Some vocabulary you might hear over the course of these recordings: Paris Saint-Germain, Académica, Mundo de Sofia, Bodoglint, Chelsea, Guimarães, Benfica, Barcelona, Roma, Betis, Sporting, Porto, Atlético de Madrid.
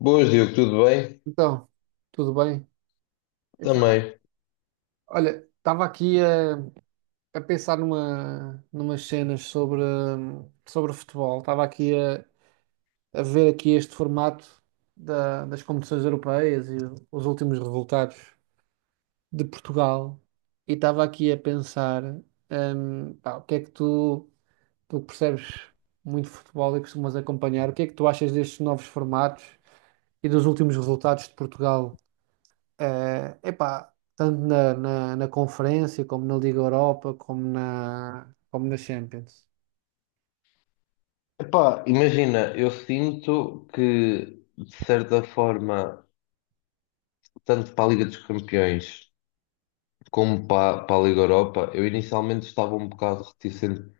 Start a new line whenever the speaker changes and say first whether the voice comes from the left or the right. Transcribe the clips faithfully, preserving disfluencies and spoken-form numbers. left: Boas, Diogo, tudo bem?
right: Então, tudo bem? Epá,
left: Também.
right: olha, estava aqui a, a pensar numa, numas cenas sobre, hum, sobre o futebol. Estava aqui a, a ver aqui este formato da- das competições europeias e os últimos resultados de Portugal. E estava aqui a pensar, hum, pá, o que é que tu, tu que percebes muito de futebol e costumas acompanhar, o que é que tu achas destes novos formatos e dos últimos resultados de Portugal? Eh, epá, tanto na, na, na conferência, como na Liga Europa, como na, como na Champions.
left: Epá, imagina, eu sinto que, de certa forma, tanto para a Liga dos Campeões como para, para a Liga Europa, eu inicialmente estava um bocado reticente a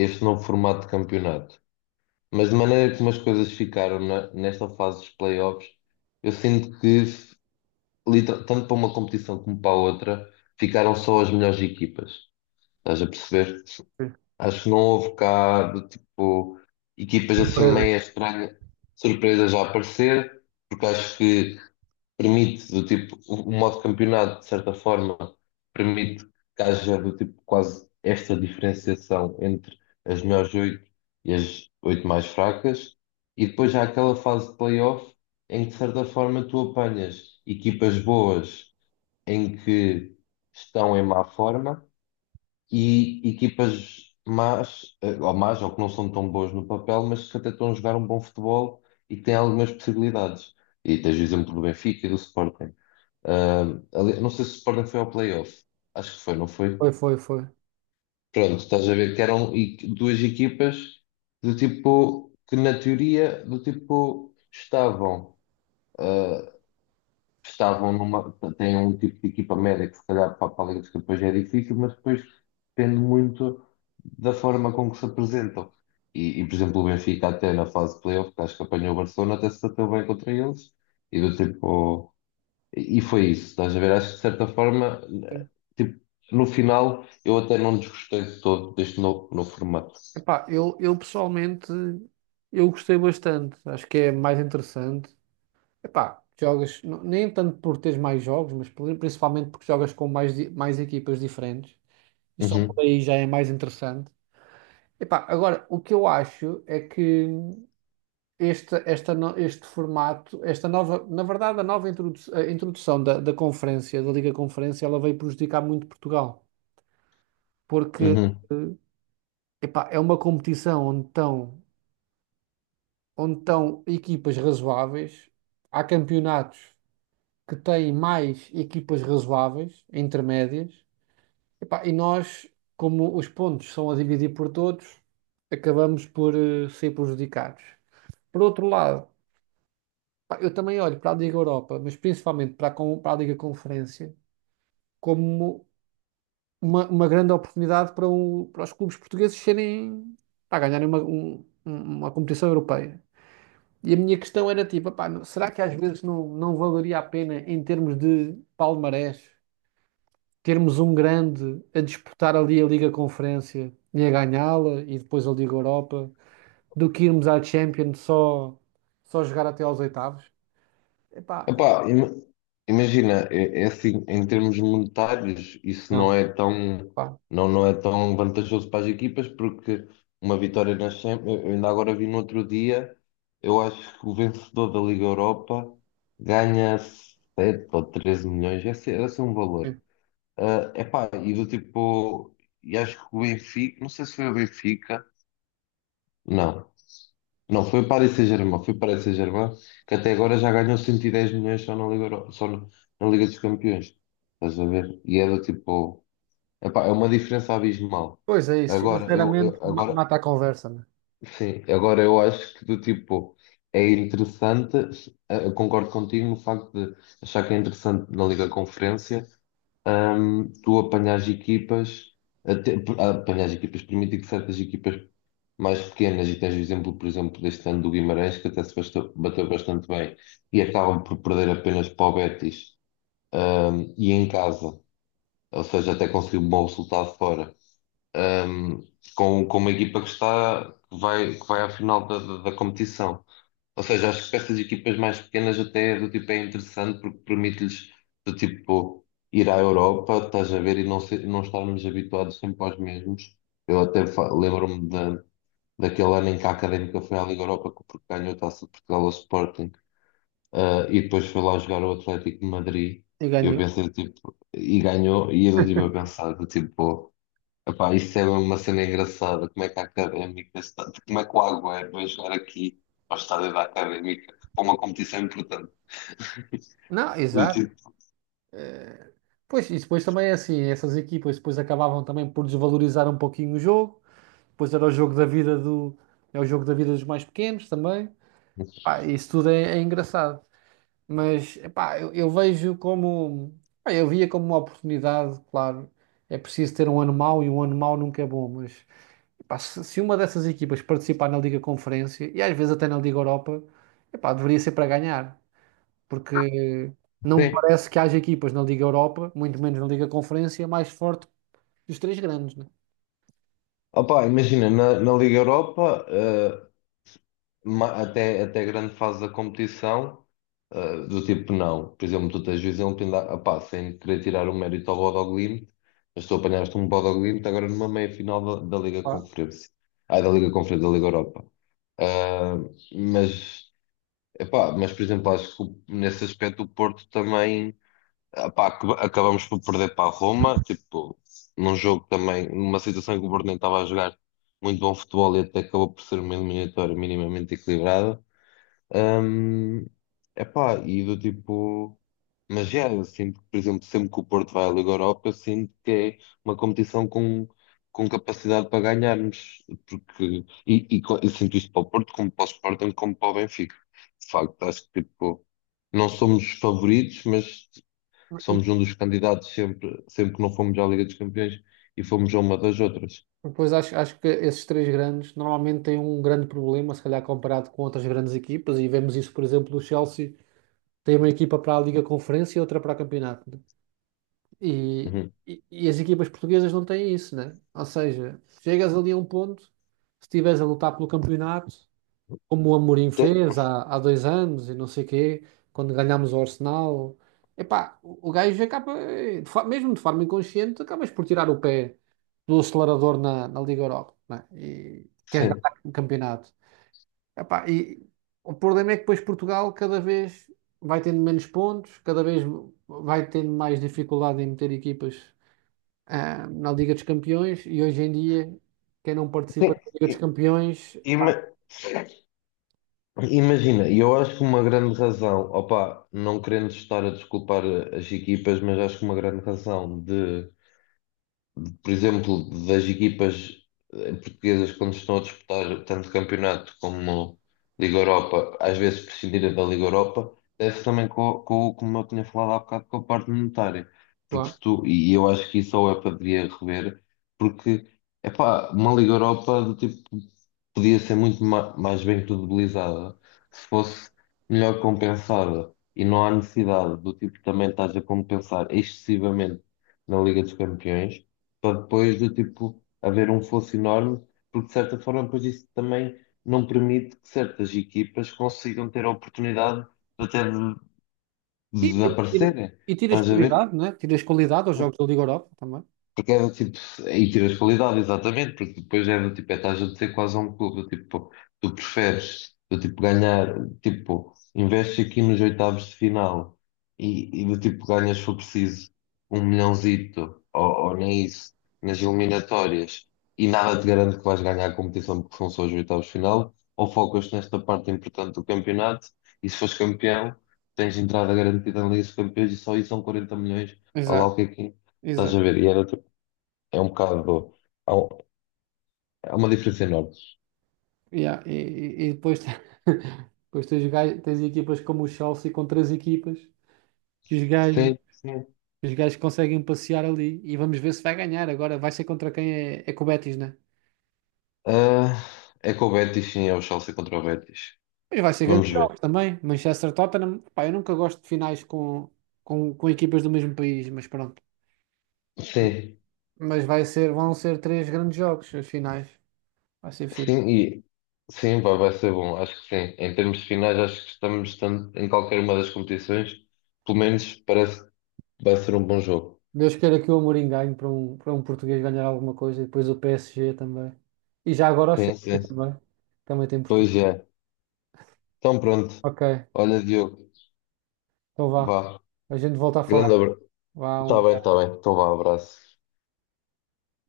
left: este novo formato de campeonato. Mas de maneira como as coisas ficaram na- nesta fase dos playoffs, eu sinto que, liter- tanto para uma competição como para a outra, ficaram só as melhores equipas. Estás a perceber?
right: Sim.
left: Acho que não houve cá de tipo equipas assim
right: Surpresa.
left: meio estranhas, surpresas a aparecer, porque acho que permite do tipo, o o modo campeonato, de certa forma, permite que haja do tipo quase esta diferenciação entre as melhores oito e as oito mais fracas, e depois há aquela fase de playoff em que de certa forma tu apanhas equipas boas em que estão em má forma e equipas más, eh, ou más, ou que não são tão boas no papel, mas que até estão a jogar um bom futebol e que têm algumas possibilidades. E tens o exemplo do Benfica e do Sporting. Ah, ali- não sei se o Sporting foi ao playoff. Acho que foi, não foi?
right: Foi, foi, foi.
left: Pronto, estás a ver que eram e- duas equipas do tipo que na teoria do tipo estavam. Ah, estavam numa, têm um tipo de equipa média que se calhar para, para a Liga dos Campeões é difícil, mas depois depende muito da forma com que se apresentam. E, e, por exemplo, o Benfica até na fase de playoff, que acho que apanhou o Barcelona, até se bateu bem contra eles, e do tipo, e e foi isso, estás a ver? Acho que de certa forma,
right: Sim.
left: tipo, no final, eu até não desgostei de todo deste novo, novo formato.
right: Epá, eu, eu pessoalmente eu gostei bastante. Acho que é mais interessante. Epá, jogas n- nem tanto por teres mais jogos, mas por- principalmente porque jogas com mais, di- mais equipas diferentes. E só por
left: Uhum,
right: aí já é mais interessante. Epá, agora, o que eu acho é que este, esta no- este formato, esta nova, na verdade, a nova introdu- a introdução da, da conferência, da Liga Conferência, ela veio prejudicar muito Portugal, porque
left: uhum.
right: eh, epá, é uma competição onde estão, onde estão equipas razoáveis, há campeonatos que têm mais equipas razoáveis, intermédias, epá, e nós, como os pontos são a dividir por todos, acabamos por eh, ser prejudicados. Por outro lado, pá, eu também olho para a Liga Europa, mas principalmente para a, con- para a Liga Conferência, como uma, uma grande oportunidade para, o- para os clubes portugueses serem, para ganharem uma, um- um, uma competição europeia. E a minha questão era tipo, "Epá, não- será que às vezes não, não valeria a pena, em termos de palmarés, termos um grande a disputar ali a Liga Conferência e a ganhá-la e depois a Liga Europa, do que irmos à Champions só, só jogar até aos oitavos? Epá,
left: Epá, ima- imagina, é, é assim, em termos monetários, isso não
right: não.
left: é tão,
right: Pá.
left: não, não é tão vantajoso para as equipas, porque uma vitória na Champions, eu ainda agora vi no outro dia, eu acho que o vencedor da Liga Europa ganha sete ou treze milhões, esse, esse é um valor. É epá, e do tipo, e acho que o Benfica, não sei se foi o Benfica, não. Não, foi o Paris Saint-Germain, foi o Paris Saint-Germain, que até agora já ganhou cento e dez milhões só na Liga, Euro- só na, na Liga dos Campeões. Estás a ver? E é do tipo, epá, é uma diferença abismal.
right: Pois é isso,
left: Agora, eu,
right: financeiramente
left: eu-
right: ma-
left: agora,
right: mata a conversa, né?
left: sim, agora eu acho que do tipo, é interessante, eh, eu concordo contigo no facto de achar que é interessante na Liga Conferência, hum, tu apanhas equipas, até, apanhas equipas, permite que certas equipas mais pequenas, e tens o exemplo, por exemplo, deste ano do Guimarães, que até se bastou- bateu bastante bem, e acabam por perder apenas para o Betis, hum, e em casa, ou seja, até conseguiu um bom resultado fora, hum, com, com uma equipa que está, que vai, que vai à final da, da, da competição. Ou seja, acho que para estas equipas mais pequenas até do tipo é interessante porque permite-lhes do tipo ir à Europa, estás a ver, e não, ser, não estarmos habituados sempre aos mesmos. Eu até fa- lembro-me da, daquele ano em que a Académica foi à Liga Europa que porque ganhou a Taça de Portugal ao Sporting, ah, e depois foi lá jogar ao Atlético de Madrid.
right: E
left: E eu
right: ganhou.
left: pensei, tipo, e ganhou, e eu estive a pensar, do tipo, epá, isso é uma cena engraçada. Como é que a Académica está. Como é que o Agüero vai jogar aqui ao estádio da Académica para uma competição importante?
right: Não,
left: Eu
right: exato.
left: digo,
right: Pois, e depois também é assim, essas equipas depois acabavam também por desvalorizar um pouquinho o jogo, depois era o jogo da vida do, é o jogo da vida dos mais pequenos também. Pá, isso tudo é, é engraçado. Mas, epá, eu, eu vejo como, pá, eu via como uma oportunidade, claro, é preciso ter um ano mau e um ano mau nunca é bom, mas, epá, se, se uma dessas equipas participar na Liga Conferência, e às vezes até na Liga Europa, epá, deveria ser para ganhar, porque não me
left: sim.
right: parece que haja equipas na Liga Europa, muito menos na Liga Conferência, mais forte que os três grandes, né?
left: Opá, imagina, na, na Liga Europa, eh, ma- até, até a grande fase da competição, eh, do tipo, não. Por exemplo, tu tens o exemplo, ainda, opá, sem querer tirar o mérito ao Bodoglint, mas tu apanhaste um Bodoglint agora numa meia-final da, da Liga
right: Claro.
left: Conferência. Ah, da Liga Conferência, da Liga Europa. Ah, mas Epá, mas por exemplo, acho que o- nesse aspecto o Porto também epá, ac- acabamos por perder para a Roma, tipo, num jogo também, numa situação em que o Porto nem estava a jogar muito bom futebol e até acabou por ser uma eliminatória minimamente equilibrada. Hum, epá, e do tipo. Mas já, eu sinto que, por exemplo, sempre que o Porto vai à Liga Europa, eu sinto que é uma competição com, com, capacidade para ganharmos. Porque, e, e co- eu sinto isto para o Porto, como para o Sporting, como para o Benfica. De facto, acho que tipo, não somos os favoritos, mas somos um dos candidatos sempre, sempre que não fomos à Liga dos Campeões e fomos a uma das outras.
right: Depois acho, acho que esses três grandes normalmente têm um grande problema, se calhar comparado com outras grandes equipas, e vemos isso, por exemplo, do Chelsea, tem uma equipa para a Liga Conferência e outra para o campeonato, né? E,
left: Uhum.
right: e, e as equipas portuguesas não têm isso, né? Ou seja, chegas ali a um ponto, se estiveres a lutar pelo campeonato, como o Amorim
left: Tem-
right: fez há, há dois anos e não sei quê, quando ganhámos o Arsenal. Epá, o o gajo acaba, eh, de fa- mesmo de forma inconsciente, acabas por tirar o pé do acelerador na, na Liga Europa, né? E queres
left: Sim.
right: ganhar o campeonato. Epá, e o problema é que depois Portugal cada vez vai tendo menos pontos, cada vez vai tendo mais dificuldade em meter equipas, ah, na Liga dos Campeões e hoje em dia quem não participa
left: Tem-
right: da Liga dos
left: e-
right: Campeões,
left: e- mas- Imagina, e eu acho que uma grande razão, opa, não querendo estar a desculpar as equipas, mas acho que uma grande razão de por exemplo, das equipas eh, portuguesas quando estão a disputar tanto campeonato como Liga Europa, às vezes prescindirem da Liga Europa, deve-se também, com, com, como eu tinha falado há bocado, com a parte monetária. Porque
right: claro.
left: se tu, e eu acho que isso a UEFA deveria rever, porque, epá, uma Liga Europa do tipo podia ser muito ma- mais bem credibilizada se fosse melhor compensada. E não há necessidade do tipo também estás a compensar excessivamente na Liga dos Campeões, para depois de tipo haver um fosso enorme, porque de certa forma depois isso também não permite que certas equipas consigam ter a oportunidade de até de
right: E, e-
left: desaparecerem.
right: e tiras
left: Estás a ver?
right: qualidade, não é? Tiras qualidade aos jogos da Liga Europa também.
left: Porque é do tipo, aí tiras qualidade, exatamente, porque depois é do tipo, é estás a dizer quase a um clube, do tipo, tu preferes, do tipo, ganhar, tipo, investes aqui nos oitavos de final e, e do tipo, ganhas se for preciso um milhãozito, ou, ou nem isso, nas eliminatórias, e nada te garante que vais ganhar a competição porque são só os oitavos de final, ou focas nesta parte importante do campeonato, e se fores campeão, tens entrada garantida na Liga dos Campeões e só isso são quarenta milhões, a lá o
right: Exato,
left: que é que é. Estás
right: exato.
left: a ver? E era tipo é um bocado. Há, um- há uma diferença enorme.
right: Yeah. E, e- e depois, te- depois tens, gai- tens equipas como o Chelsea com três equipas que os gajos,
left: Sim, sim.
right: os gajos conseguem passear ali e vamos ver se vai ganhar. Agora vai ser contra quem é, é com o Betis, né?
left: Ah, é com o Betis, sim, é o Chelsea contra o Betis.
right: Mas vai ser
left: Vamos
right: grandes
left: ver.
right: jogos também. Manchester Tottenham, pá, eu nunca gosto de finais com, com, com equipas do mesmo país, mas pronto.
left: Sim,
right: Mas vai ser, vão ser três grandes jogos, as finais. Vai ser fixe.
left: sim, e sim, vai, vai ser bom. Acho que sim. Em termos de finais, acho que estamos tanto em qualquer uma das competições. Pelo menos parece que vai ser um bom jogo.
right: Deus queira que o Amorim ganhe para um, para um português ganhar alguma coisa e depois o P S G também. E já agora o Chelsea
left: Sim, sim.
right: também. Também tem
left: Pois
right: Portugal.
left: é. Então pronto.
right: Ok,
left: Olha, Diogo,
right: então vá.
left: vá.
right: A gente volta a falar.
left: Grande abraço.
right: Vá, um
left: Está bem, está
right: abraço.
left: bem. Então vá, abraço.